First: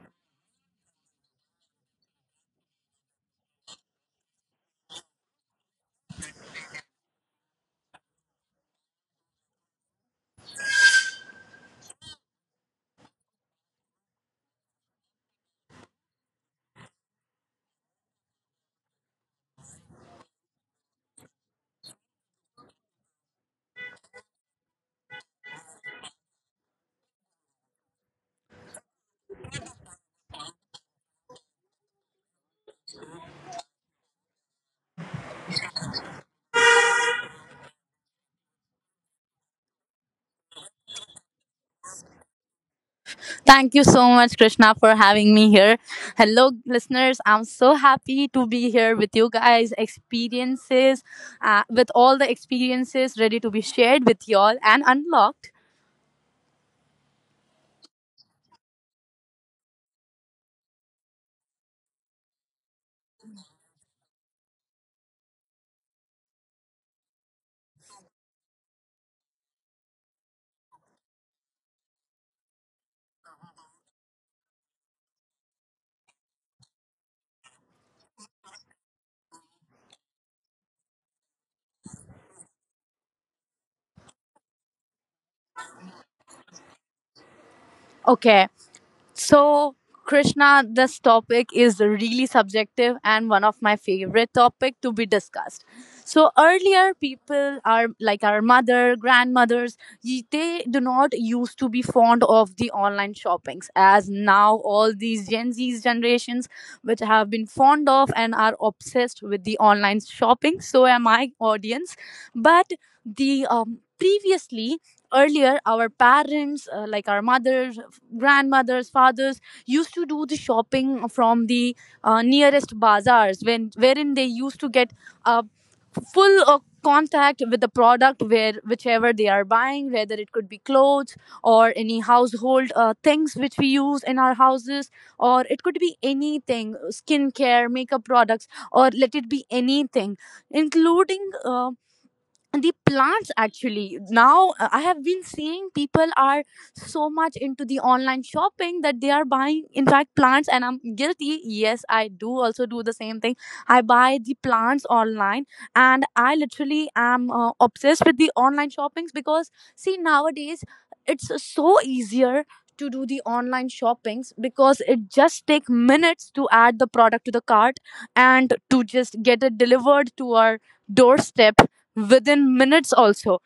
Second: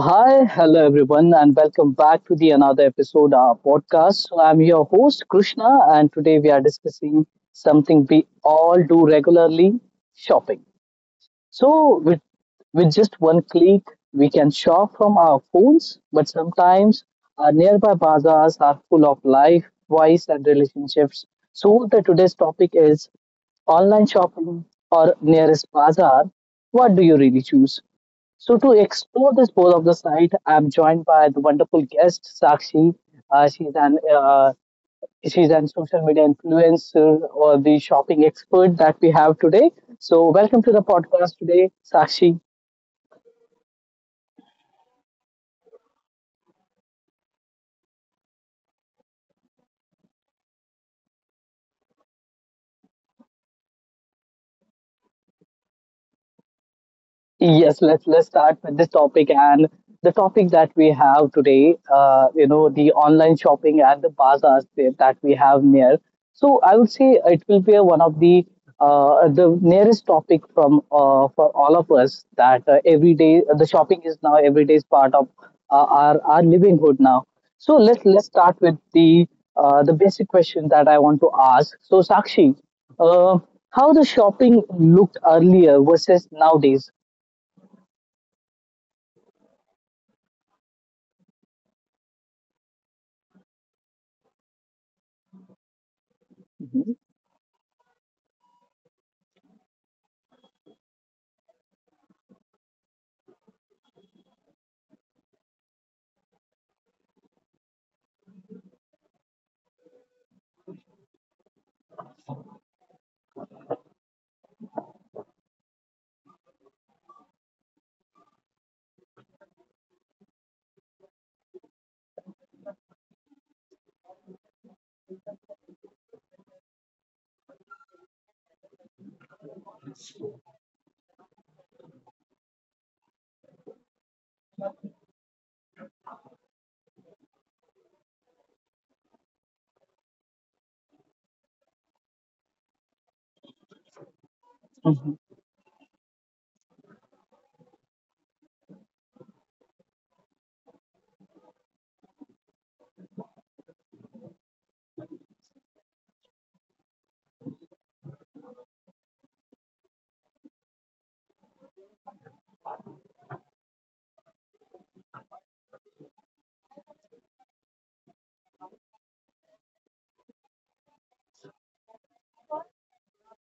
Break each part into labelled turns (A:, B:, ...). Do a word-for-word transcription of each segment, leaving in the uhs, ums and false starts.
A: hi, hello everyone, and welcome back to the another episode of our podcast. So, I'm your host Krishna, and today we are discussing something we all do regularly: shopping. So, with with just one click, we can shop from our phones. But sometimes our nearby bazaars are full of life, voice, and relationships. So, the today's topic is online shopping or nearest bazaar. What do you really choose? So, to explore this both of the site, I'm joined by the wonderful guest, Sakshi. Uh, she's an uh, she's an social media influencer or the shopping expert that we have today. So, welcome to the podcast today, Sakshi.
B: Thank you so much, Krishna, for having me here. Hello, listeners. I'm so happy to be here with you guys. Experiences, uh, with all the experiences ready to be shared with y'all and unlocked.
A: Yes, let's let's start with this topic and the topic that we have today. Uh, you know, the online shopping and the bazaars that that we have near. So I would say it will be one of the uh, the nearest topic from uh, for all of us that uh, every day the shopping is now every day's part of uh, our our livelihood now. So let's let's start with the uh, the basic question that I want to ask. So Sakshi, uh, how the shopping looked earlier versus nowadays?
B: Okay. So, Krishna, this topic is really subjective and one of my favorite topic to be discussed. So earlier,
A: Mhm.
B: people are like our mother, grandmothers, ye- they do not used to be fond of the online shoppings as now all these Gen Z's generations, which have been fond of and are obsessed with the online shopping. So am I, audience. But the um, previously earlier our parents uh, like our mothers, grandmothers, fathers used to do the shopping from the uh, nearest bazaars when wherein they used to get uh, full uh, contact with the product where whichever they are buying, whether it could be clothes or any household uh, things which we use in our houses, or it could be anything, skincare, makeup products, or let it be anything, including uh, the plants. Actually, now uh, I have
A: Mhm.
B: been seeing people are so much into the online shopping that they are buying, in fact, plants, and I'm guilty. Yes, I do also do the same thing. I buy the plants online, and I literally am uh, obsessed with the online shoppings because, see, nowadays it's so easier to do the online shoppings because it just take minutes to add the product to the cart and to just get it delivered to our doorstep within minutes also.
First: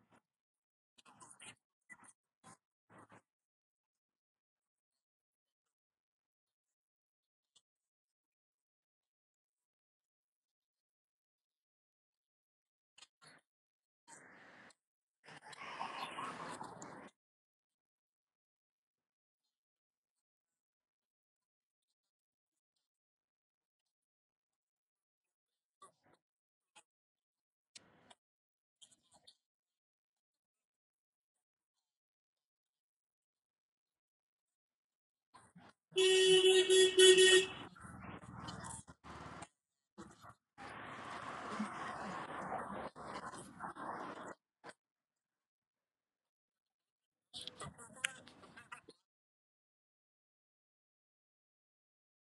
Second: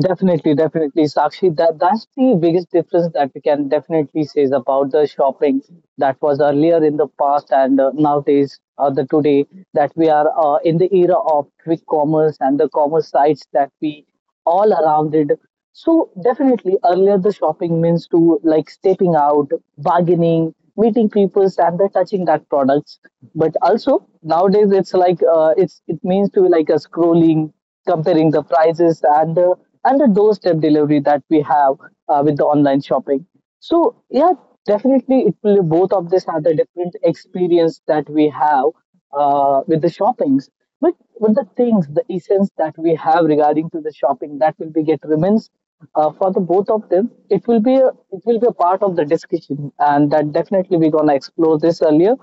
A: Definitely, definitely, Sakshi. That that's the biggest difference that we can definitely say is about the shopping that was earlier in the past and uh, nowadays, uh, the today that we are uh, in the era of quick commerce and the commerce sites that we all around it. So definitely, earlier the shopping means to like stepping out, bargaining, meeting peoples, and the touching that products. But also nowadays, it's like uh, it's it means to like a scrolling, comparing the prices and the and the doorstep delivery that we have uh, with the online shopping. So yeah, definitely it will both of this are the different experience that we have uh, with the shoppings. But with the things, the essence that we have regarding to the shopping, that will be get remains uh, for the both of them. It will be a, it will be a part of the discussion, and that definitely we're gonna explore this earlier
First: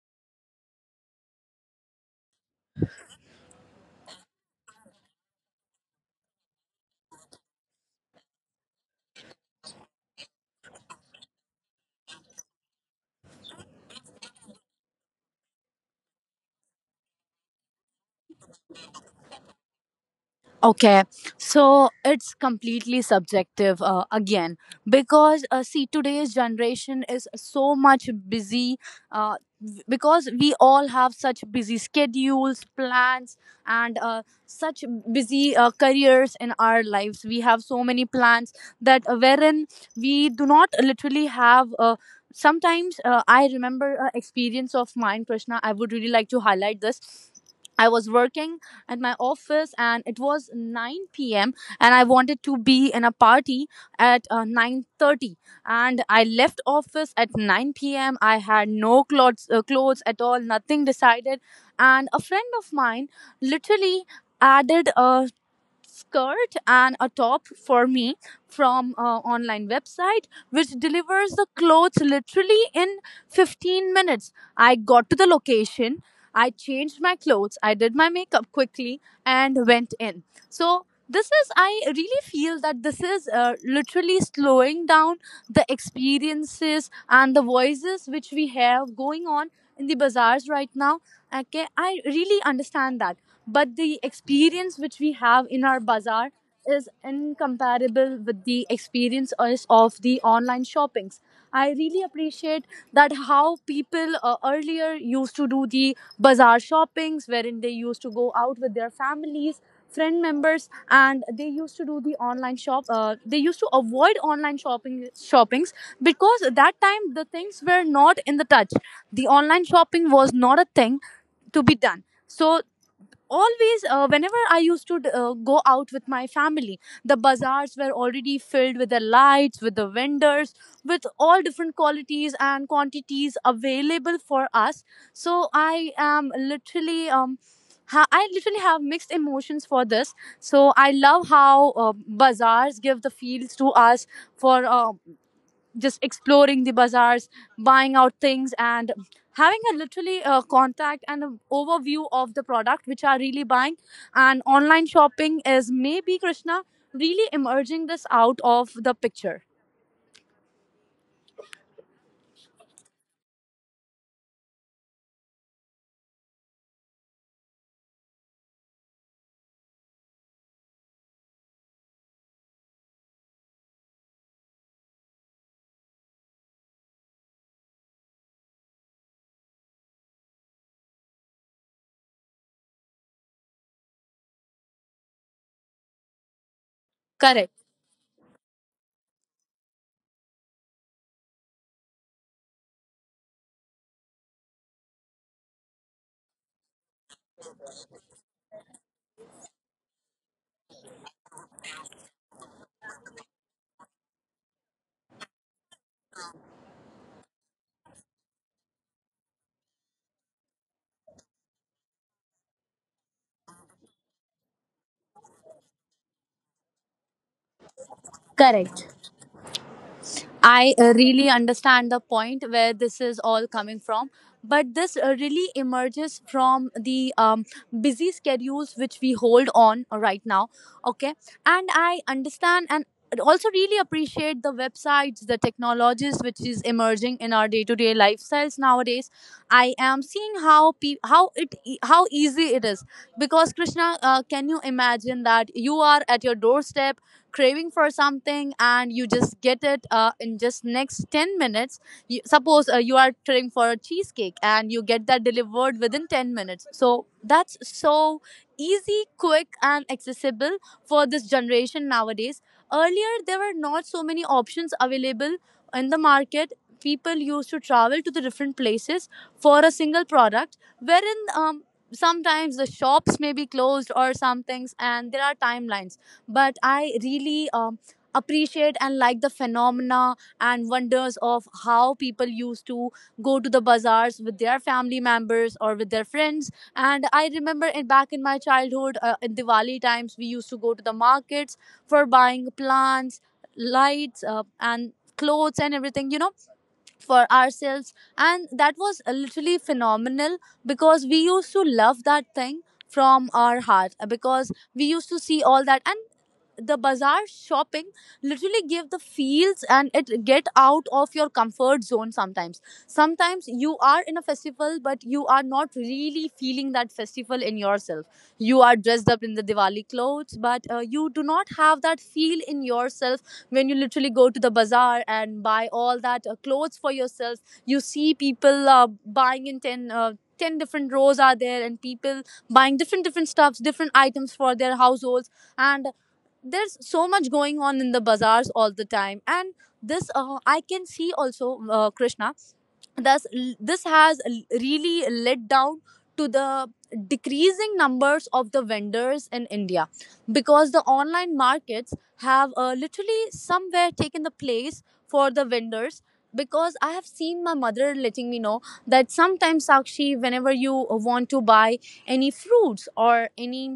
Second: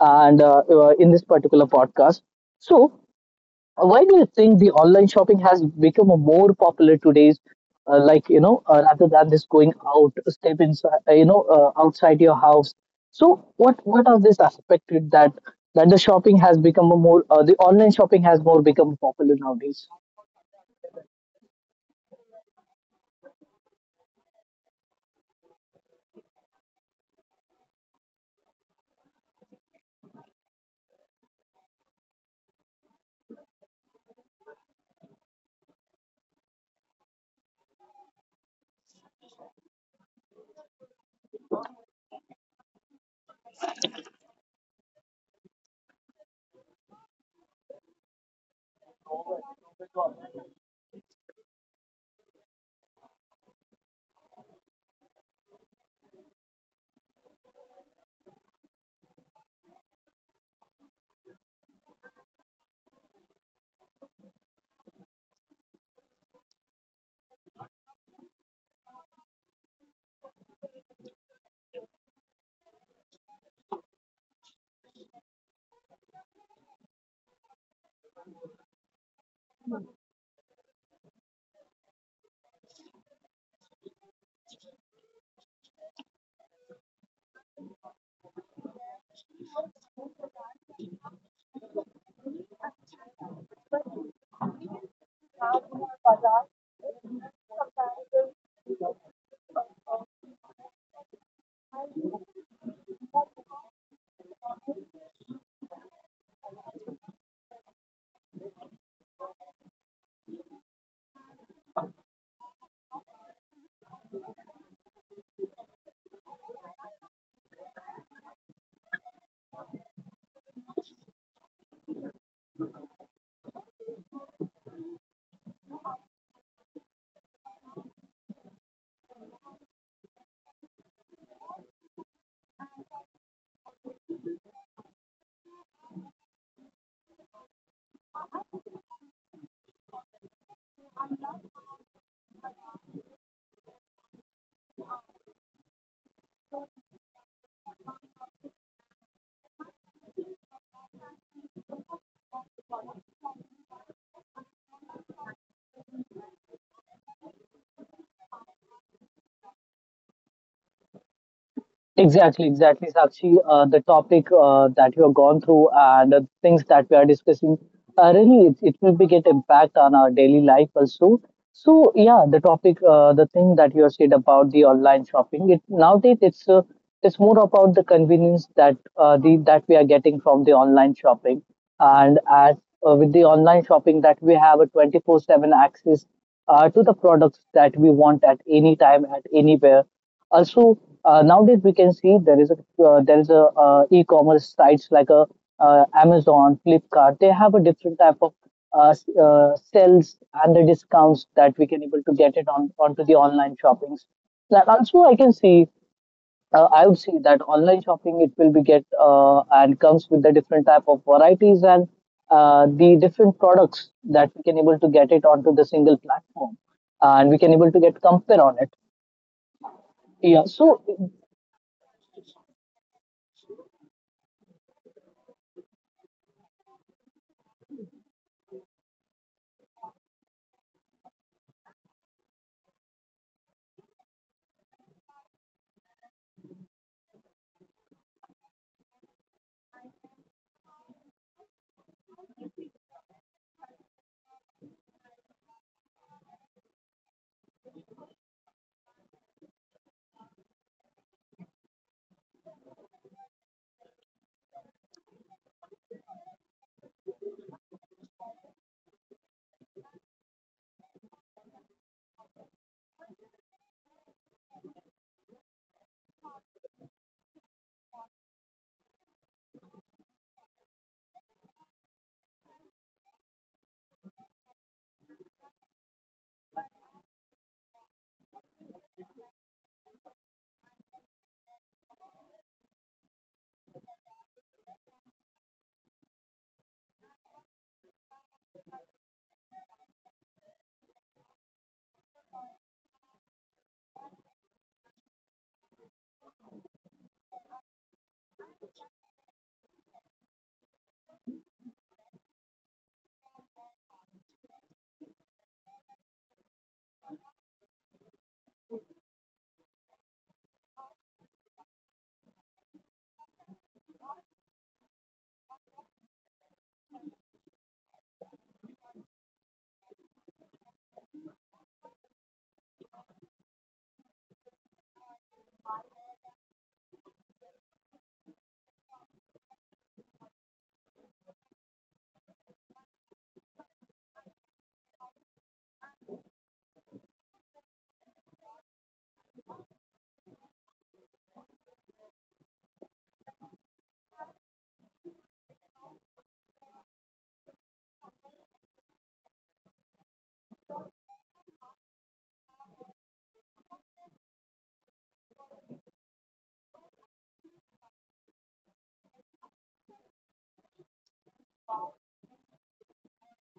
A: and uh, uh, in this particular podcast. So why do you think the online shopping has become a more popular today's, uh, like you know, uh, rather than this going out, step inside, uh, you know, uh, outside your house? So what what are this aspected that that the shopping has become a more uh, the online shopping has more become popular nowadays?
B: Okay, so it's completely subjective uh, again, because, uh, see, today's generation is so much busy, uh, w- because we all have such busy schedules, plans, and uh, such busy uh, careers in our lives. We have so many plans that uh, wherein we do not literally have uh, sometimes. uh, I remember uh, experience of mine, Krishna. I would really like to highlight this. I was working at my office and it was nine p m and I wanted to be in a party at uh, nine thirty, and I left office at nine p m. I had no clothes, uh, clothes at all, nothing decided, and a friend of mine literally added a skirt and a top for me from an online website which delivers the clothes literally in fifteen minutes. I got to the location, I changed my clothes, I did my makeup quickly and went in. So this is, I really feel that this is uh, literally slowing down the experiences and the voices which we have going on in the bazaars right now. Okay, I really understand that, but the experience which we have in our bazaar is incomparable with the experience is- of the online shoppings. I really appreciate that how people uh, earlier used to do the bazaar shoppings wherein they used to go out with their families, friend members, and they used to do the online shop uh, they used to avoid online shopping shoppings because at that time the things were not in the touch. The online shopping was not a thing to be done. So always, uh, whenever I used to uh, go out with my family, the bazaars were already filled with the lights, with the vendors, with all different qualities and quantities available for us. So I am literally um ha- I literally have mixed emotions for this. So I love how uh, bazaars give the fields to us for uh, just exploring the bazaars, buying out things, and having a literally uh, contact and an overview of the product which are really buying. And online shopping is maybe, Krishna, really emerging this out of the picture.
A: Exactly, exactly, Sakshi. Uh, the topic uh, that you have gone through and the things that we are discussing, uh, really, it, it will be get impact on our daily life also. So yeah, the topic, uh, the thing that you have said about the online shopping, it nowadays it's uh, it's more about the convenience that uh, the that we are getting from the online shopping, and as uh, with the online shopping that we have a twenty four seven access uh, to
B: Correct.
A: the products that we want at any time at anywhere also, uh, nowadays we can see there is a uh, there is a uh, e-commerce sites like a uh, Amazon, Flipkart. They have a different type of uh, s- uh, sales and the discounts that we can able to get it on onto the online shoppings. That also I can see. Uh, I would see that online shopping it will be get uh, and comes with the different type of varieties and uh, the different products that we can able to get it onto the single platform and we can able to get compare
B: Correct.
A: on it.
B: I
A: Yeah.
B: uh,
A: So.
B: really understand the point where this is all coming from, but this uh, really emerges from the um, busy schedules which we hold on right now. Okay, and I understand and also really appreciate the websites, the technologies which is emerging in our day-to-day lifestyles nowadays. I am seeing how pe- how it e- how easy it is because, Krishna, uh, can you imagine that you are at your doorstep craving for something and you just get it uh, in just next ten minutes? You, suppose uh, you are craving for a cheesecake and you get that delivered within ten minutes, so that's so easy, quick, and accessible for this generation nowadays. Earlier there were not so many options available in the market. People used to travel to the different places for a single product wherein, um, sometimes the shops may be closed or some things, and there are timelines. But I really um, appreciate and like the phenomena and wonders of how people used to go to the bazaars with their family members or with their friends. And I remember in, back in my childhood, uh, in Diwali times, we used to go to the markets for buying plants, lights, uh, and clothes and everything, you know, for ourselves, and that was uh, literally phenomenal because we used to love that thing from our heart uh, because we used to see all that. And the bazaar shopping literally give the feels and it get out of your comfort zone sometimes. Sometimes you are in a festival but you are not really feeling that festival in yourself. You are dressed up in the Diwali clothes but uh, you do not have that feel in yourself. When you literally go to the bazaar and buy all that uh, clothes for yourself, you see people uh, buying in ten uh, ten different rows are there and people buying different different stuffs, different items for their households. And there's so much going on in the bazaars all the time. And this uh, I can see also, uh, Krishna, thus this has really led down to the decreasing numbers of the vendors in India because the online markets have uh, literally somewhere taken the place for the vendors. Because I have seen my mother letting me know that, sometimes Sakshi, whenever you want to buy any fruits or any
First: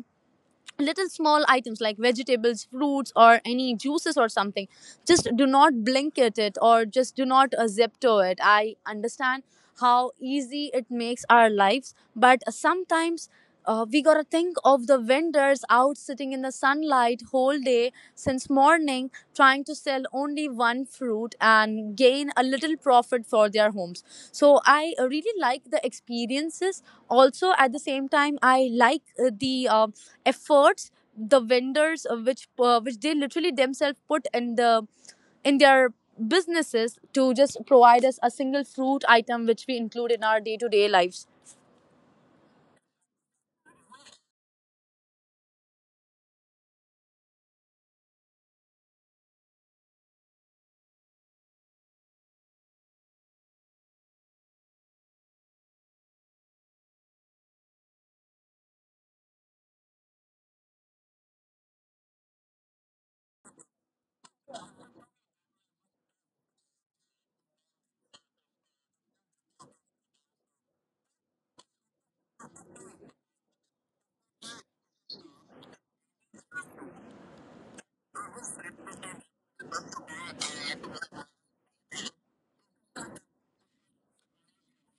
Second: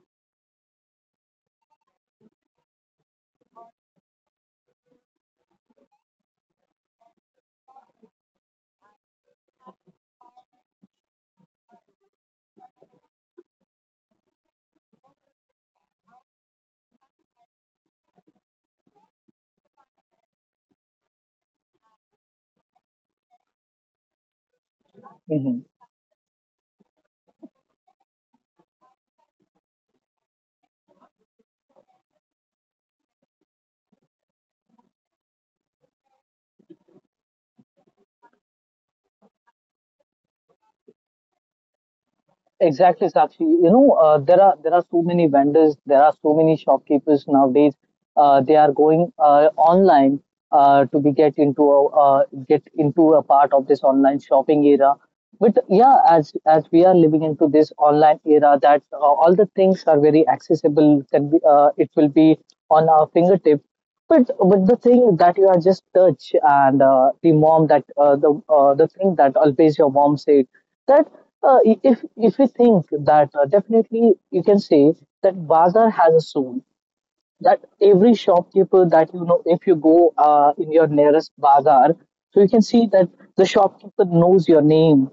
B: little small items like vegetables, fruits, or any juices or something, just do not blanket it or just do not uh, zip to it. I understand how easy it makes our lives, but sometimes uh, we gotta think of the vendors out sitting in the sunlight whole day since morning trying to sell only one fruit and gain a little profit for their homes. So I really like the experiences. Also at the same time, I like uh, the uh, efforts the vendors uh, which uh, which they literally themselves put in the, in their businesses to just provide us a single fruit item which we include in our day to day lives.
A: Exactly, Sakshi. You know, uh, there are there are so many vendors, there are so many shopkeepers nowadays. Uh, they are going uh, online uh, to be get into a uh, get into a part of this online shopping era, but yeah, as as we are living into this online era that uh, all the things are very accessible can be uh, it will be on our fingertip, but but the thing that you are just touch and uh, the mom that uh, the uh, the thing that always your mom said that uh, i- if if you think that uh, definitely you can say that bazaar has a soul, that every shopkeeper that you know if you go uh, in your nearest bazaar, so you can see that the shopkeeper knows your name,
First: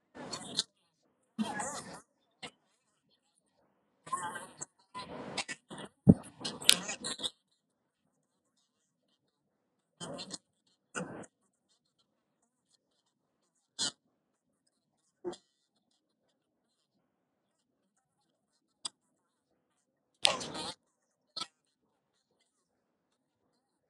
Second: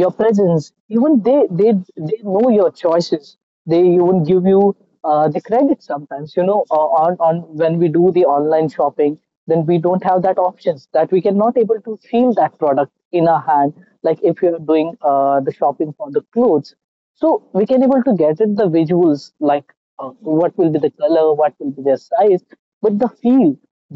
A: your presence, even they they they know your choices, they even give you uh, the credit sometimes, you know, uh, on on when we do the online shopping, then we don't have that options that we can not able to feel that product in our hand, like if you're doing uh, the shopping for the clothes, so we can able to get it the visuals, like uh, what will be the color, what will be their size, but the feel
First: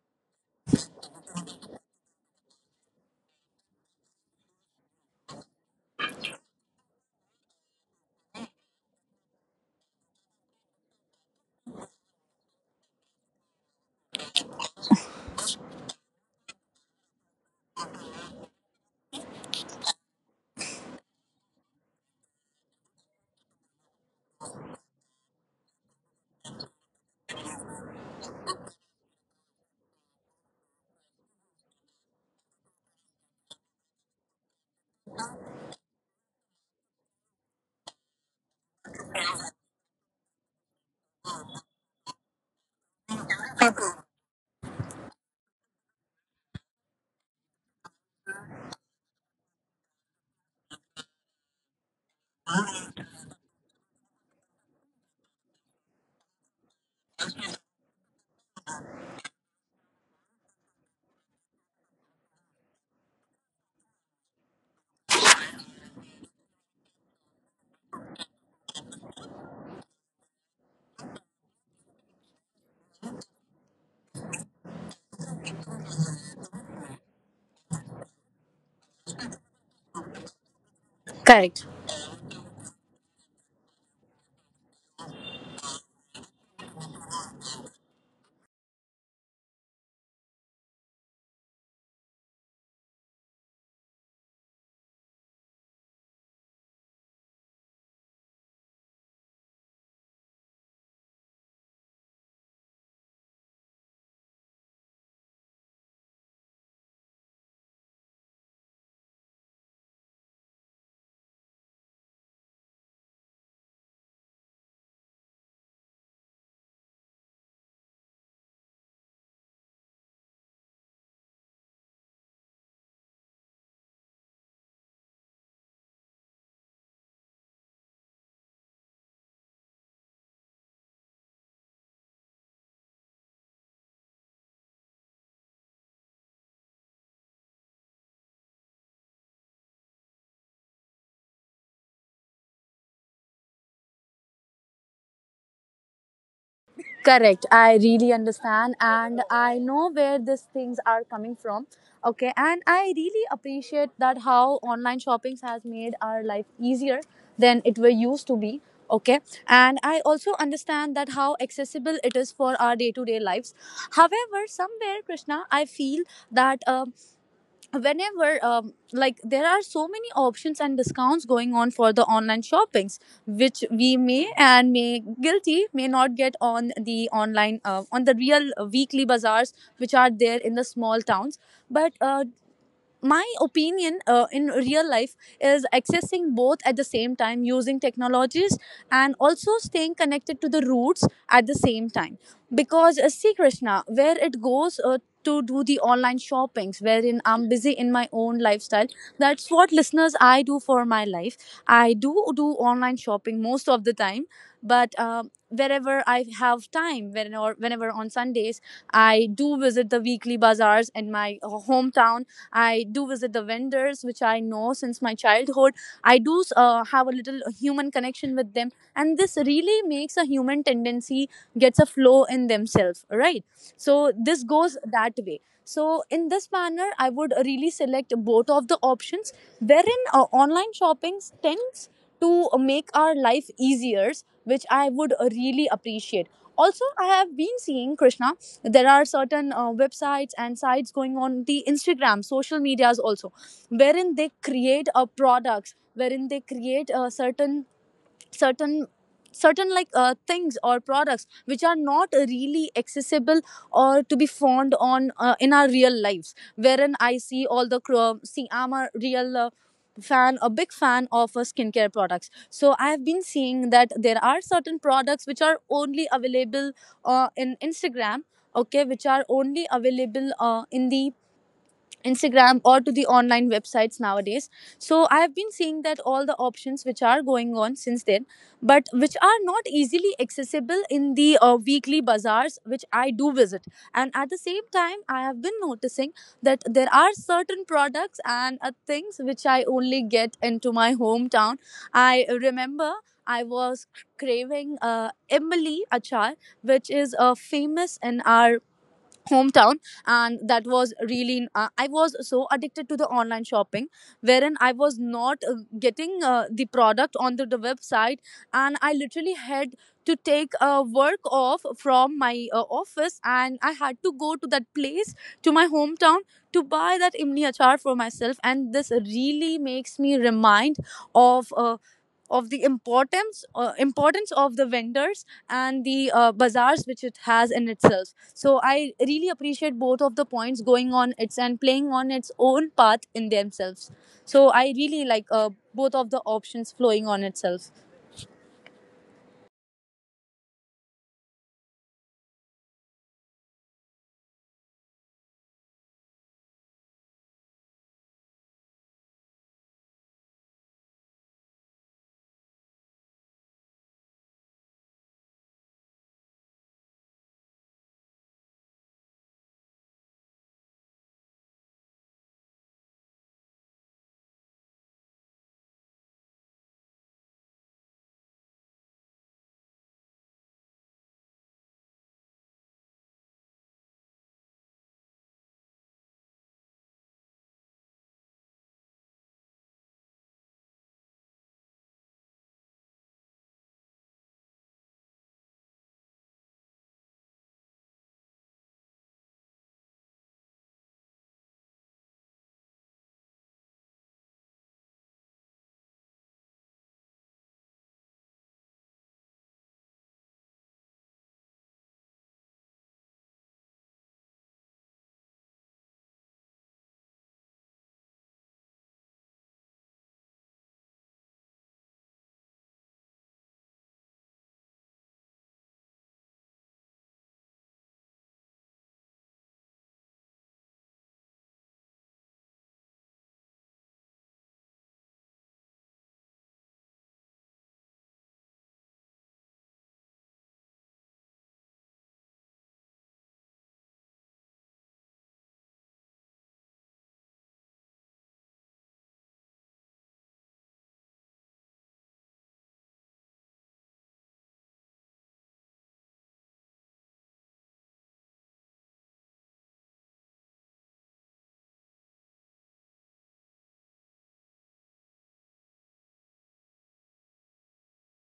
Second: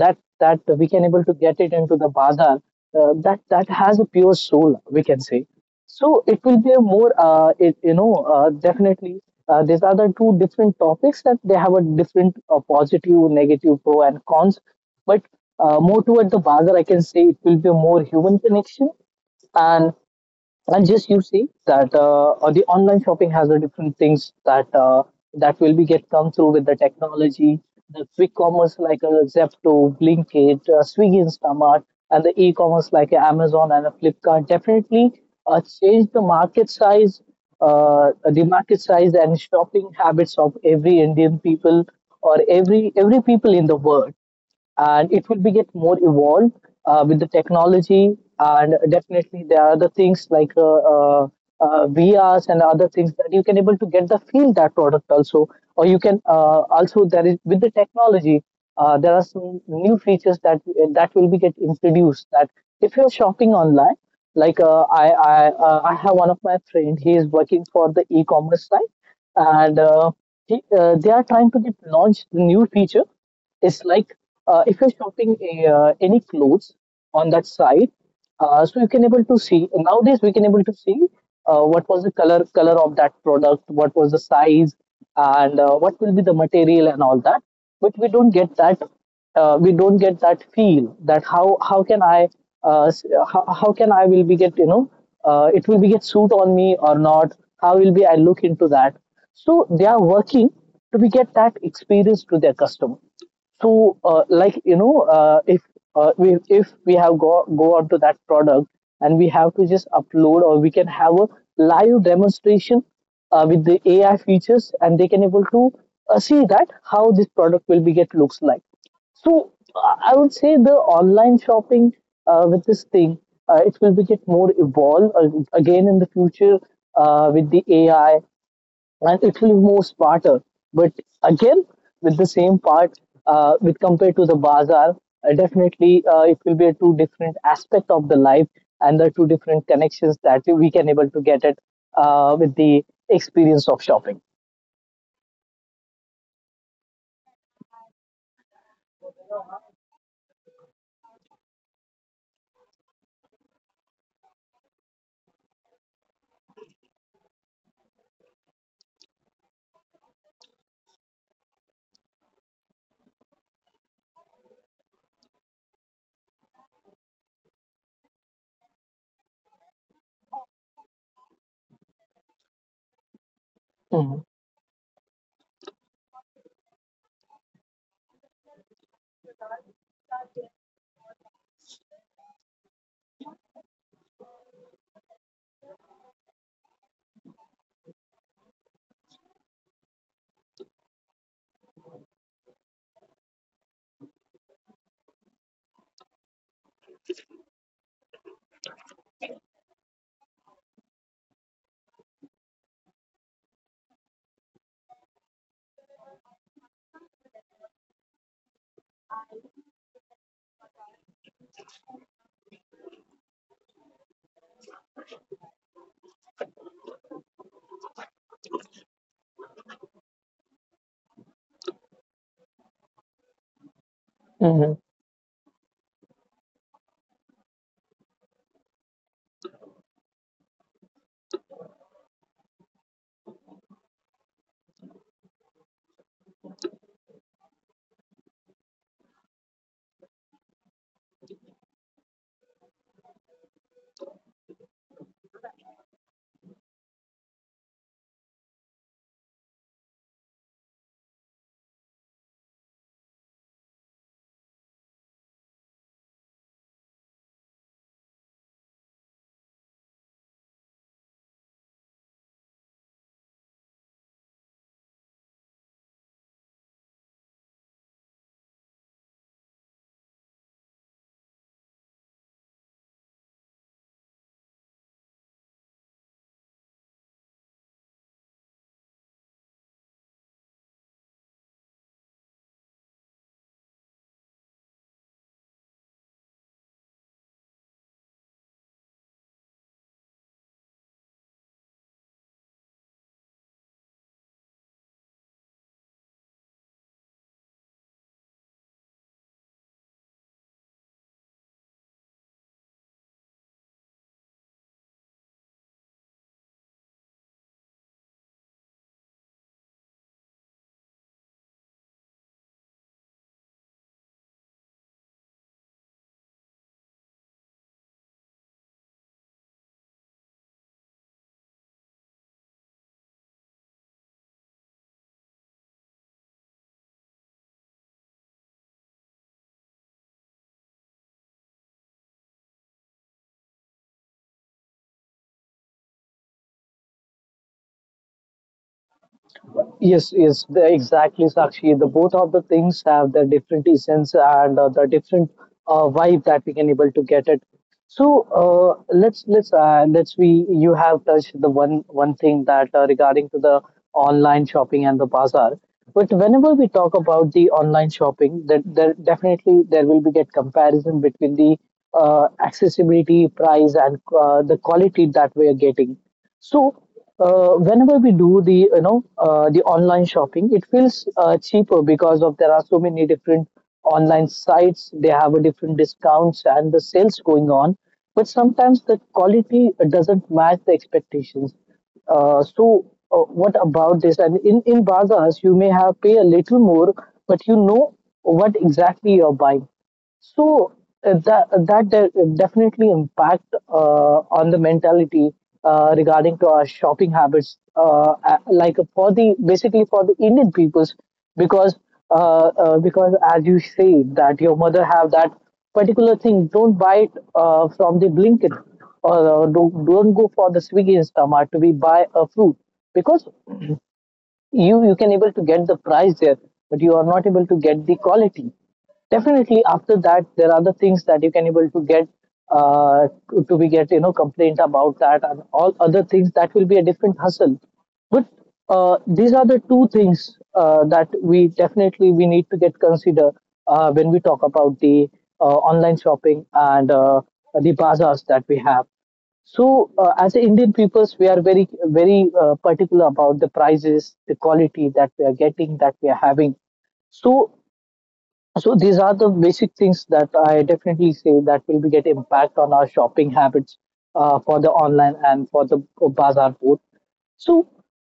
A: that that we can able to get it into the bazaar, uh, that that has a pure soul we can say. So it will be a more, uh, it, you know, uh, definitely. Uh, these are the two different topics that they have a different uh, positive, negative, pro and cons. But uh, more toward the Bagar, I can say it will be a more human connection. And and just you see that uh, uh, the online shopping has the different things that uh, that will be get come through with the technology, the quick commerce like a Zepto, Blinkit, uh, Swiggy Instamart, and the e-commerce like a Amazon and a Flipkart, definitely uh, change the market size, uh, the market size and shopping habits of every Indian people or every every people in the world, and it will be get more evolved uh, with the technology. And definitely there are other things like uh, uh, uh, V Rs and other things that you can able to get the feel that product also, or you can uh, also there is with the technology uh, there are some new features that that will be get introduced, that if you're shopping online, like uh, I I, uh, I have one of my friend, he is working for the e-commerce site, and uh, he, uh, they are trying to get launch the new feature. It's like uh, if you're shopping a, uh, any clothes on that site, uh, so you can able to see nowadays we can able to see uh,
B: Correct.
A: what was the color color of that product, what was the size, and uh, what will be the material and all that. But we don't get that, uh, we don't get that feel that how how can I uh, s- how, how can I will be get you know uh, it will be get suit on me or not? How will be I look into that? So they are working to be get that experience to their customer. So, uh, like you know, uh, if uh, we if we have go go onto that product and we have to just upload, or we can have a live demonstration uh, with the A I features, and they can able to uh, see that how this product will be get looks like. So uh, I would say the online shopping uh, with this thing, uh, it will be get more evolved uh, again in the future uh, with the A I, and it will be more smarter. But again, with the same part, uh, with compared to the bazaar, uh, definitely uh, it will be a two different aspect of the life and the two different connections that we can able to get it uh, with the experience of shopping.
B: Correct. I really understand and I know where these things are coming from. Okay. And I really appreciate that how online shopping has made our life easier than it were used to be. Okay. And I also understand that how accessible it is for our day to day lives. However, somewhere, Krishna, I feel that, um whenever, um, like, there are so many options and discounts going on for the online shoppings which we
A: Mhm.
B: may and may guilty may not get on the online uh, on the real uh, weekly bazaars which are there in the small towns. But uh, my opinion, uh, in real life is accessing both at the same time using technologies and also staying connected to the roots at the same time. Because, uh, see, Krishna, where it goes, uh, to do the online shoppings wherein I'm busy in my own lifestyle, that's what, listeners, I do for my life. I do do online shopping most of the time. But um wherever I have time, when whenever on Sundays, I do visit the weekly bazaars in my uh, hometown. I do visit the vendors, which I know since my childhood. I do uh, have a little human connection with them, and this really makes a human tendency gets a flow in themselves, right? So this goes that way. So in this manner, I would really select both of the options wherein uh, online shopping tends to make our life easier, which I would really appreciate. Also I have been seeing, Krishna, there are certain uh, websites and sites going on the Instagram, social medias also, wherein they create uh, products wherein they create uh, certain certain certain, like, uh, things or products which are not really accessible or to be found on uh, in our real lives, wherein I see all the cro- see, I'm a real uh, fan, a big fan of uh, skincare products. So I have been seeing that there are certain products which are only available uh, in Instagram. Okay, which are only available uh, in the Instagram or to the online websites nowadays. So I have been seeing that all the options which are going on since then, but which are not easily accessible in the uh, weekly bazaars which I do visit. And at the same time, I have been noticing that there are certain products and uh, things which I only get into my hometown. I remember I was craving uh, Emily achar, which is uh, famous in our hometown, and that was really uh, i was so addicted to the online shopping wherein I was not uh, getting uh, the product onto the website, and I literally had to take a uh, work off from my uh, office, and I had to go to that place, to my hometown, to buy that imni achar for myself. And this really makes me remind of uh, of the importance, uh, importance of the vendors and the uh, bazaars which it has in itself. So I really appreciate both of the points going on its and playing on its own path in themselves. So I really like uh, both of the options flowing on itself.
A: Yes, yes, the- exactly, Sakshi. The both of the things have the different essence, and uh, the different uh, vibe that we can able to get it. So uh, let's let's uh, let's we you have touched the one one thing that uh, regarding to the online shopping and the bazaar. But whenever we talk about the online shopping, that there definitely there will be get comparison between the uh, accessibility, price, and uh, the quality that we are getting. So uh, whenever we do the you know uh, the online shopping, it feels uh, cheaper because of there are so many different online sites. They have a different discounts and the sales going on. But sometimes the quality doesn't match the expectations. Uh, so, uh, what about this? And in, in bazaars, you may have pay a little more, but you know what exactly you're buying. So uh, that uh, that de- definitely impact uh, on the mentality uh, regarding to our shopping habits, uh, a- like for the basically for the Indian peoples, because uh, uh, because as you say that your mother have that particular thing, don't buy it uh, from the Blinkit or uh, don't, don't go for the Swiggy Instamart to be buy a fruit because you you can able to get the price there, but you are not able to get the quality. Definitely after that there are the things that you can able to get uh, to, to be get you know complaint about that and all other things that will be a different hustle. But uh, these are the two things uh, that we definitely we need to get consider uh, when we talk about the uh, online shopping and uh, the bazaars that we have. So, uh, as a Indian peoples, we are very, very uh, particular about the prices, the quality that we are getting, that we are having. So, so these are the basic things that I definitely say that will be get impact on our shopping habits uh, for the online and for the bazaar both. So,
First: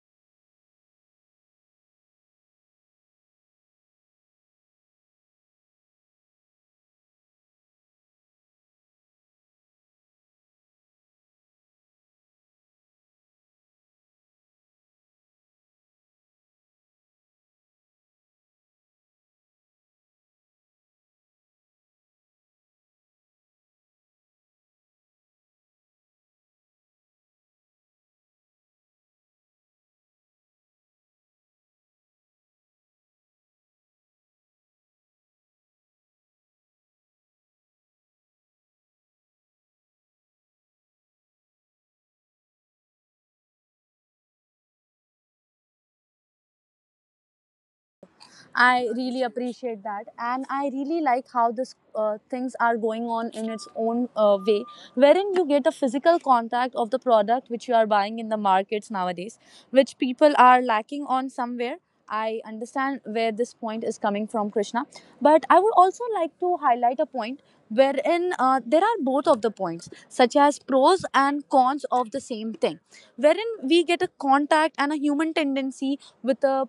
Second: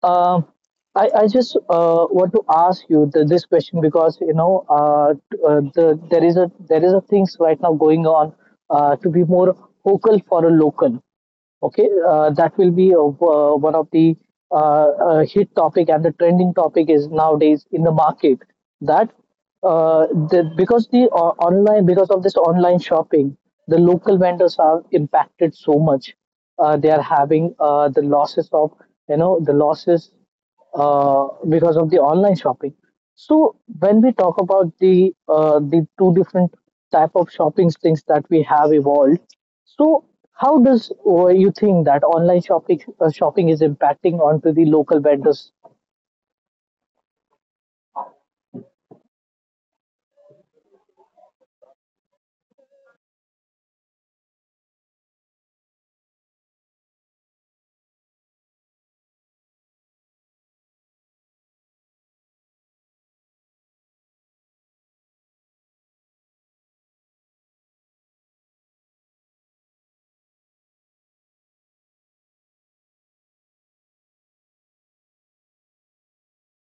A: uh, I, I just uh, want to ask you the, this question because you know uh, t- uh, the there is a there is a things right now going on uh, to be more focal for a local. Okay, uh, that will be uh, uh, one of the uh, uh, hit topic and the trending topic is nowadays in the market that uh, the, because the uh, online, because of this online shopping, the local vendors are impacted so much. Uh, they are having uh, the losses of, you know the losses uh, because of the online shopping. So when we talk about the uh, the two different type of shopping things that we have evolved, so how does uh, you think that online shopping uh, shopping is impacting onto the local vendors?
B: I really appreciate that, and I really like how this uh, things are going on in its own uh, way, wherein you get a physical contact of the product which you are buying in the markets nowadays, which people are lacking on somewhere. I understand where this point is coming from, Krishna, but I would also like to highlight a point wherein uh, there are both of the points, such as pros and cons of the same thing, wherein we get a contact and a human tendency with a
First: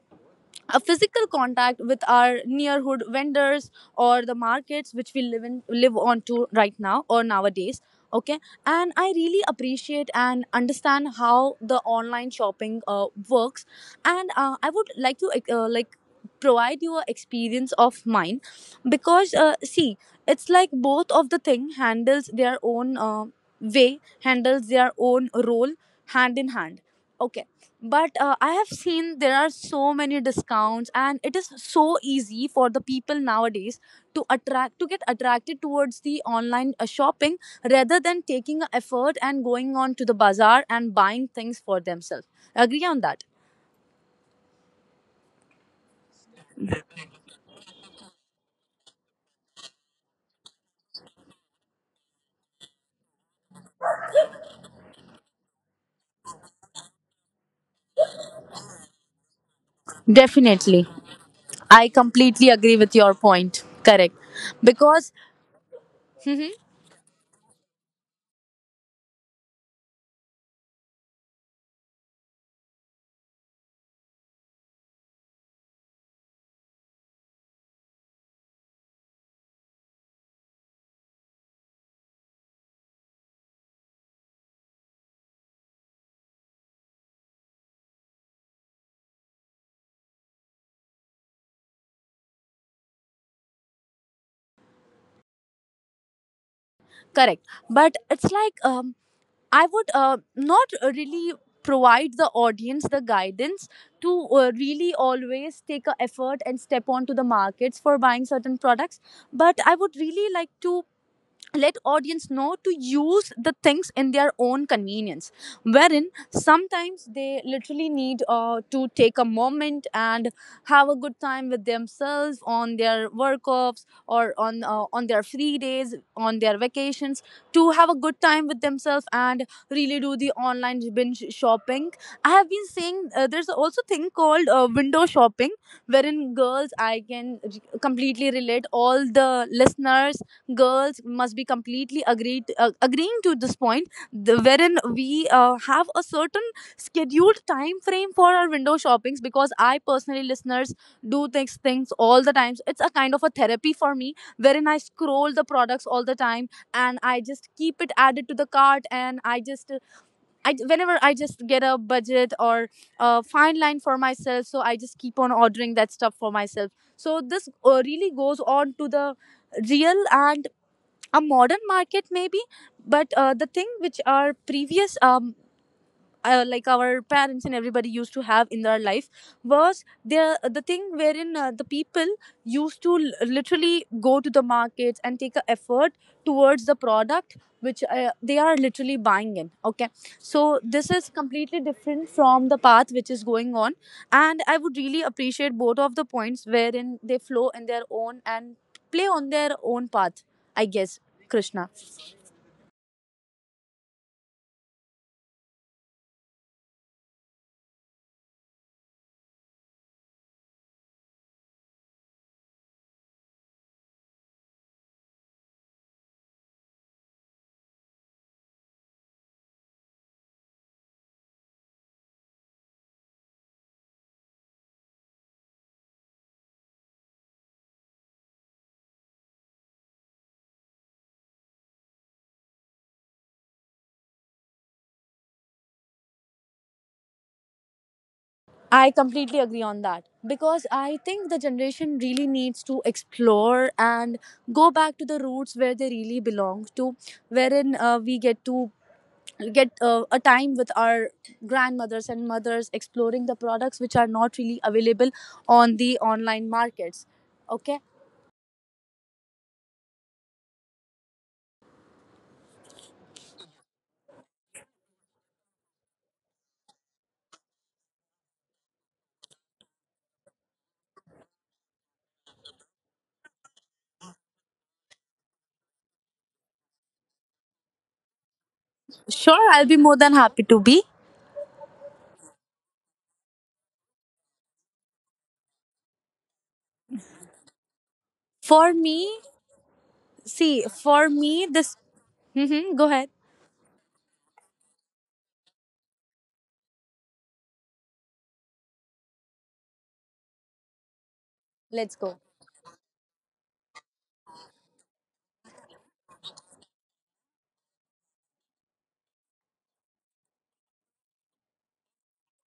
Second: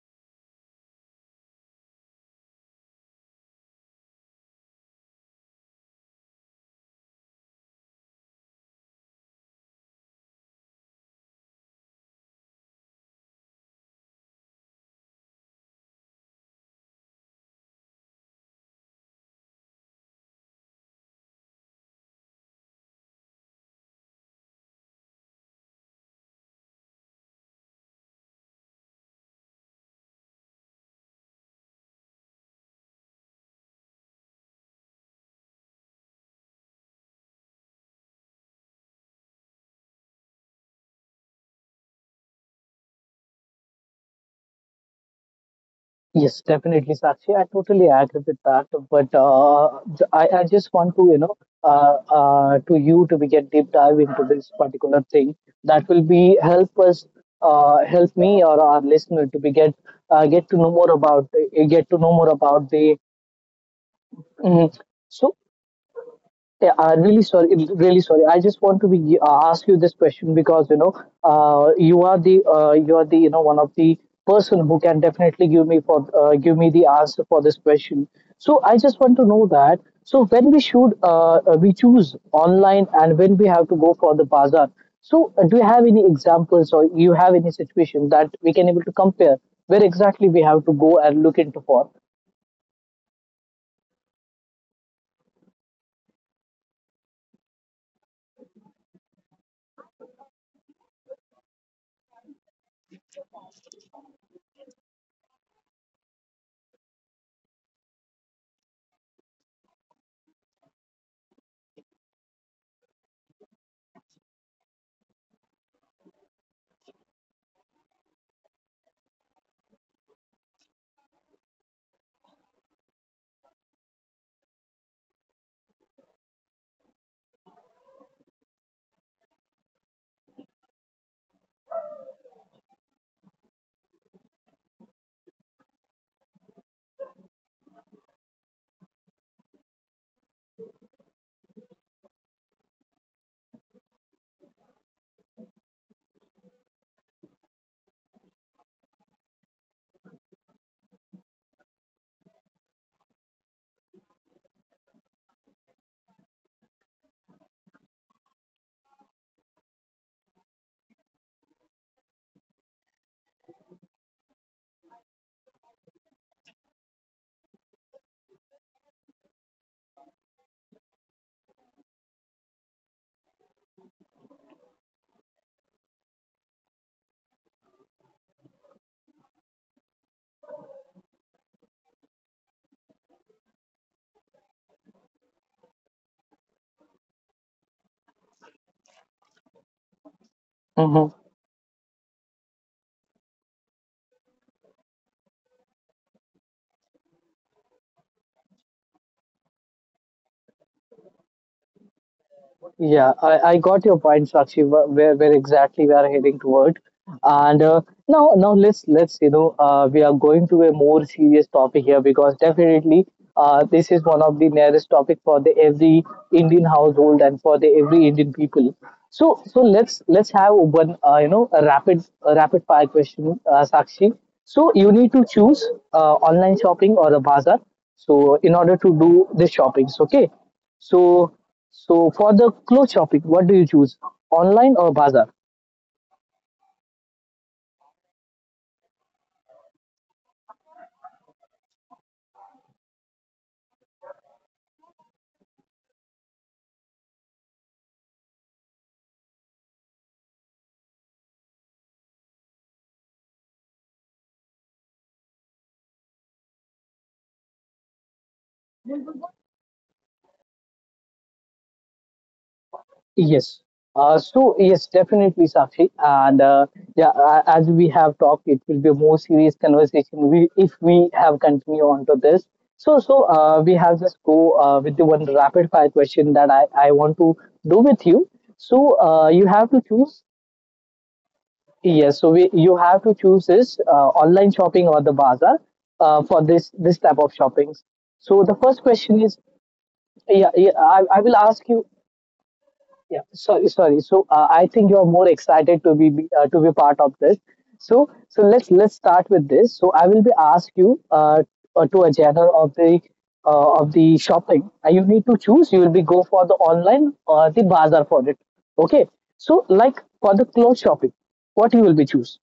B: a physical contact with our neighborhood vendors or the markets which we live in, live on to right now, or nowadays. Okay. And I really appreciate and understand how the online shopping uh, works, and uh, I would like to uh, like provide you a experience of mine. Because uh, see, it's like both of the thing handles their own uh, way, handles their own role, hand in hand. Okay. But uh, I have seen there are so many discounts, and it is so easy for the people nowadays to attract, to get attracted towards the online uh, shopping rather than taking a effort and going on to the bazaar and buying things for themselves. Agree on that.
A: Yes, definitely, Sakshi. I totally agree with that. But uh, th- I, I just want to, you know, uh, uh, to you to be get deep dive into this particular thing that will be help us, uh, help me or our listener to be get uh, get to know
B: Definitely.
A: more about uh,
B: I
A: get to know more
B: completely
A: about
B: agree with
A: the.
B: your point. Correct.
A: Mhm.
B: Because
A: Yeah, uh, really sorry, really sorry. I just want to be uh, ask you this question because you know, uh, you are the uh, you are the you know one of the person who can definitely give me for uh, give me the answer for this question. So I just want to know that. So when we should uh, uh, we choose online and when we have to go for the bazaar. So uh, do you have any examples or you have any situation that we can able to compare where exactly we have to go and look into for?
B: correct, but it's like um, I would uh, not really provide the audience the guidance to uh, really always take a effort and step onto the markets for buying certain products, but I would really like to let audience know to use the things in their own convenience, wherein sometimes they literally need uh, to take a moment and have a good time with themselves on their work offs or on uh, on their free days, on their vacations, to have a good time with themselves and really do the online binge shopping. I have been saying uh, there's also thing called uh, window shopping, wherein girls, I can completely relate all the listeners, girls must be completely agreed, uh, agreeing to this point, the, wherein we uh, have a certain scheduled time frame for our window shoppings. Because I personally, listeners, do things things all the times. It's a kind of a therapy for me, wherein I scroll the products all the time, and I just keep it added to the cart, and I just, I whenever I just get a budget or a fine line for myself, so I just keep on ordering that stuff for myself. So this uh, really goes on to the real and a modern market maybe. But uh, the thing which our previous um uh, like our parents and everybody used to have in their life was their, the thing wherein uh, the people used to l- literally go to the markets and take a effort towards the product which uh, they are literally buying in. Okay. So this is
A: Mm-hmm.
B: completely different from the path which is going on. And I would really appreciate both of the points wherein they flow in their own and play on their own path, I guess, Krishna.
A: Yeah, I, I got your point, Sakshi. wh- Where where exactly we are heading toward, and uh, now now let's let's you know uh, we are going to a more serious topic here, because definitely uh, this is one of the nearest topic for the every Indian household and for the every Indian people. So so let's let's have one uh, you know a rapid a rapid fire question, uh, Sakshi. So you need to choose uh, online shopping or a bazaar. So in order to do the shoppings, okay? So so for the clothes shopping, what do you choose, online or bazaar?
B: I completely agree on that, because I think the generation really needs to explore and go back to the roots where they really belong to, wherein uh, we get to get uh, a time with our grandmothers and mothers, exploring the products which are not really available on the online markets. Okay.
A: Yes. Uh, so yes, definitely Sakshi. And uh, yeah, uh, as we have talked, it will be a more serious conversation we, if we have continue on to this. So so uh, we have just go uh, with the one rapid fire question that I, I want to do with you. So uh,
B: Sure,
A: you
B: I'll
A: have
B: be
A: to
B: more than
A: choose.
B: happy to be.
A: Yes, so we, you have to choose this uh, online shopping or the bazaar uh, for this this type of shoppings. So the
B: For
A: first
B: me,
A: question is. Yeah,
B: see,
A: yeah. I,
B: for
A: I will
B: me,
A: ask
B: this.
A: you.
B: Hmm, go ahead.
A: Yeah, sorry, sorry. So uh, I think you are more excited to be be- uh, to be part of this. So so let's let's start with this. So I will be ask you uh, uh,
B: Let's
A: to a
B: go.
A: genre of the uh, of the shopping. Uh, you need to choose. You will be go for the online or the bazaar for it. Okay. So like for the clothes shopping, what you will be choose?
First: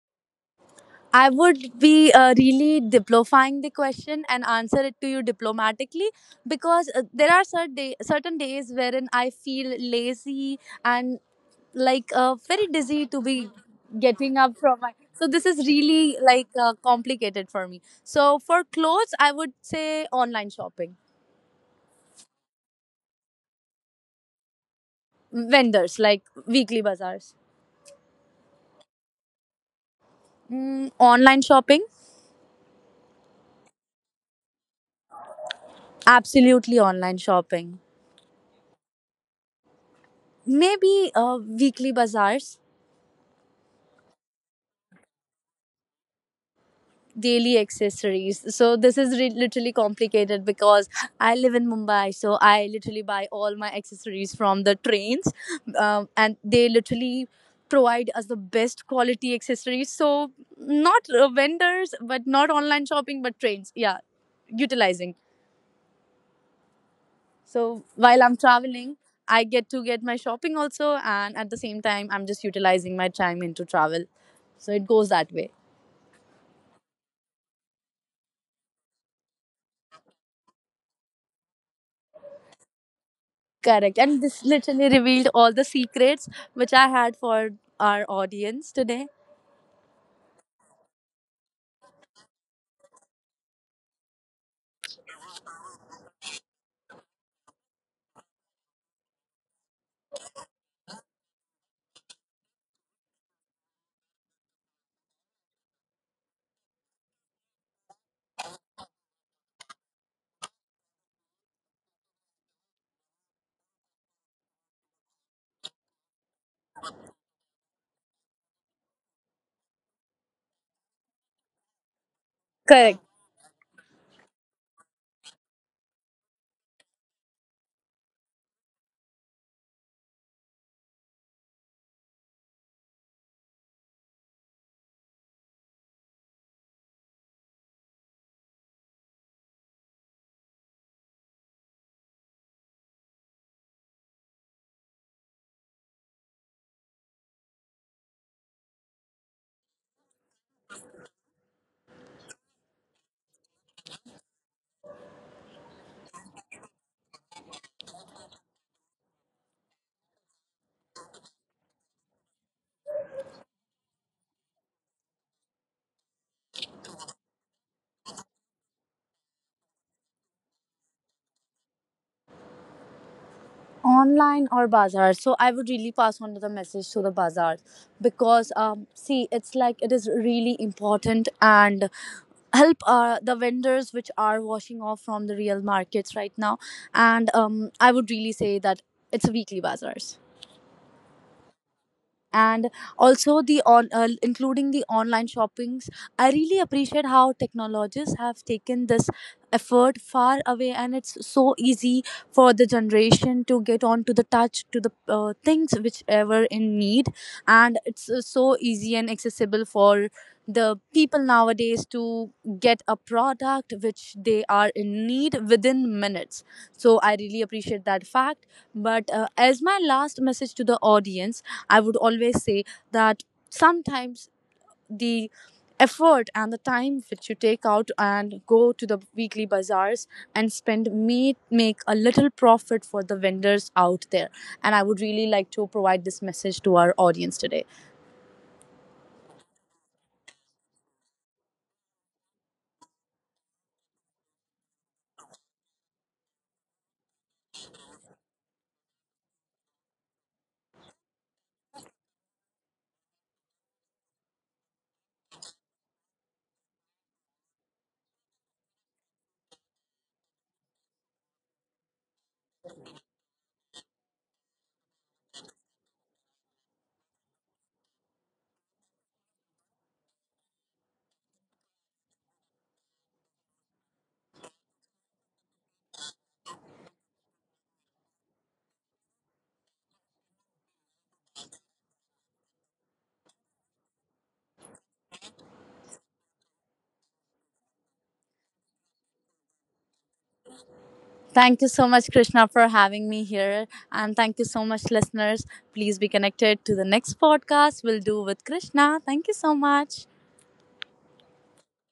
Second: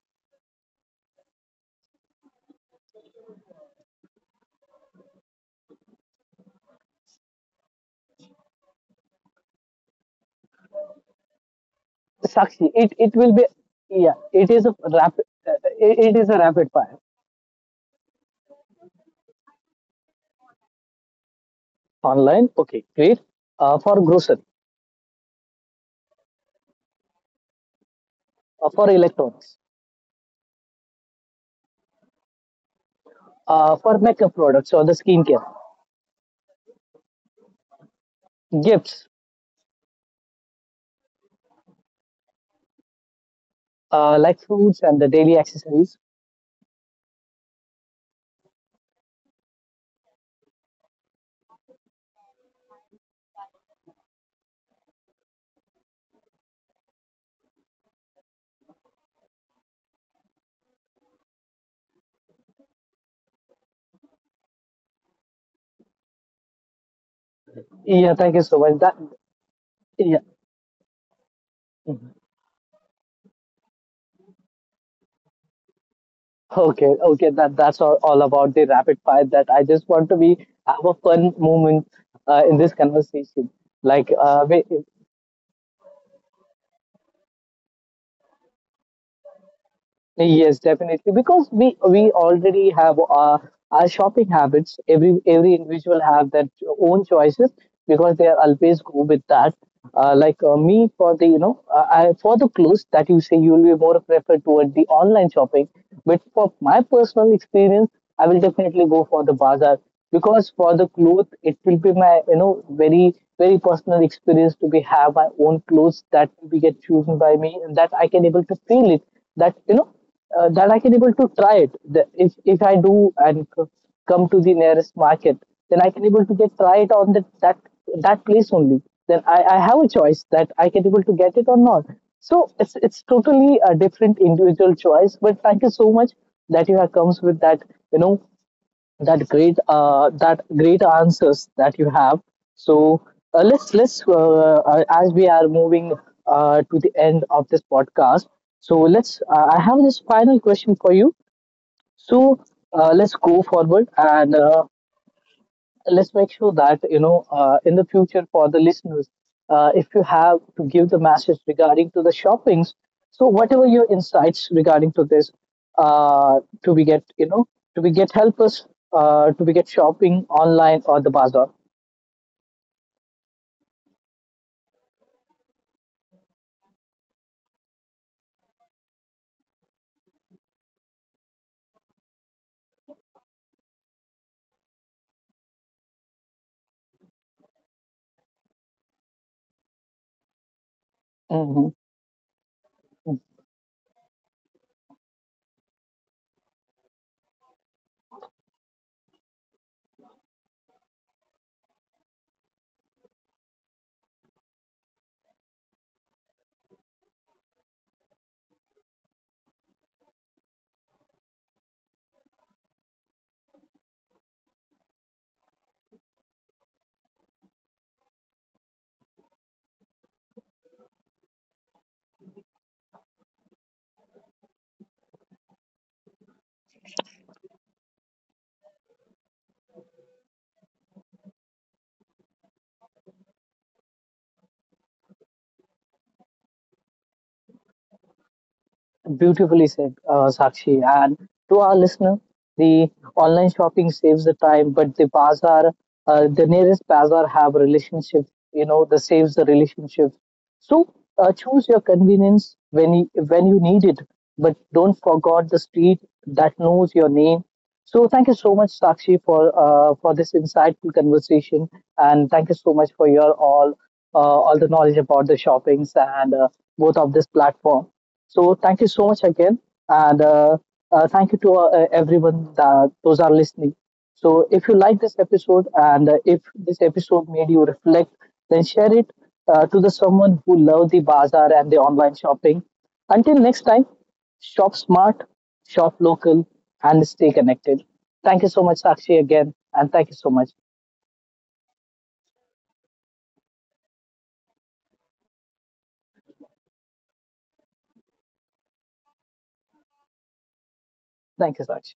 B: I would be uh, really diplomifying the question and answer it to you diplomatically. Because uh, there are certain, day- certain days wherein I feel lazy and like uh, very
A: Sakshi. It
B: dizzy
A: it
B: to
A: will be
B: be
A: yeah.
B: getting
A: It
B: up
A: is a
B: from my.
A: rapid.
B: So this
A: Uh,
B: is
A: it, it
B: really
A: is a
B: like
A: rapid
B: uh,
A: fire
B: complicated for me. So for clothes, I would say online shopping,
A: online. Okay, great. Uh, for grocery,
B: vendors like weekly bazaars,
A: uh, for electronics,
B: mm, online shopping,
A: uh, for makeup products or the skincare,
B: absolutely online shopping,
A: gifts,
B: maybe uh, weekly bazaars,
A: uh, like fruits and the daily accessories.
B: daily accessories. So this is re- literally complicated because I live in Mumbai, so I literally buy all my accessories from the trains, um, and they literally provide us the best quality accessories. So not uh, vendors, but not online shopping, but trains. Yeah, utilizing. So
A: Yeah,
B: while
A: thank
B: I'm
A: you so much. That
B: traveling, I get to get
A: yeah,
B: my shopping also, and at the same time, I'm just utilizing my time into travel. So it goes that way.
A: okay, okay. That that's all, all about the rapid fire. That I just want to be have a fun moment uh, in this conversation.
B: Correct.
A: Like
B: And
A: uh,
B: this
A: we,
B: literally revealed all the secrets which I had for our audience today.
A: yes, definitely. Because we we already have our, our shopping habits. Every every individual have their own choices because they are always go with that. Uh, like uh, me, for the you know uh, I, for the clothes that you say you will be more preferred toward the online shopping. But for my personal experience, I will definitely go for the bazaar, because for the clothes it will be my you know very very personal experience to be have my own clothes that will be get chosen by me and that I can able to feel it that you know uh, that I can able to try it. The, if if I
B: Correct.
A: do and c- come to the nearest market, then I can able to get try it on that that that place only. Then I, I have a choice that I can able to get it or not. So it's it's totally a different individual choice. But thank you so much that you have comes with that you know that great uh, that great answers that you have. So uh, let's let's uh, uh, as we are moving uh, to the end of this podcast, so let's uh, I have this final question for you. So uh, let's go forward and uh, let's make sure that you know uh, in the future for the listeners, uh, if you have to give the message regarding to the shoppings, so whatever your insights regarding to this uh, to be get you know to be get help us uh, to be get shopping online or the bazaar.
B: Online or bazaar. So I would really pass on the message to the bazaar, because, um, see, it's like it is really important and help uh, the vendors which are washing off from the real markets right now. And um, I would really say that it's a weekly bazaars,
A: Mhm.
B: and also the on uh, including the online shoppings, I really appreciate how technologies have taken this effort far away, and it's so easy for the generation to get on to the touch to the uh, things whichever in need. And it's uh, so easy and accessible for the people nowadays to get a product which they are in need within minutes. So I really appreciate that fact. But uh, as my last message to the audience, I would always say that sometimes the effort and the time which you take out and go to the weekly bazaars and spend may make a little profit for the vendors out there. And I would really like to provide this message to our audience today.
A: Beautifully said, uh, Sakshi. And to our listener, the online shopping saves the time, but the bazaar, uh, the nearest bazaar have relationship. You know, the saves the relationship. So uh, choose your convenience when you, when you need it, but don't forget the street that knows your name. So thank you so much, Sakshi, for uh, for this insightful conversation, and thank you so much for your all uh, all the knowledge about the shoppings and uh, both of this platform. So thank you so much again, and uh, uh, thank you to uh, everyone that those are listening. So if you like this episode and uh, if this episode made you reflect, then share it uh, to the someone who love the bazaar and the online shopping. Until next time, shop smart, shop local, and stay connected. Thank you so much, Sakshi, again, and thank you so much.
B: Thank you so much, Krishna, for having me here. And thank you so much, listeners. Please be connected to the next podcast we'll do with Krishna. Thank you so much.
A: Thank you, Sakshi.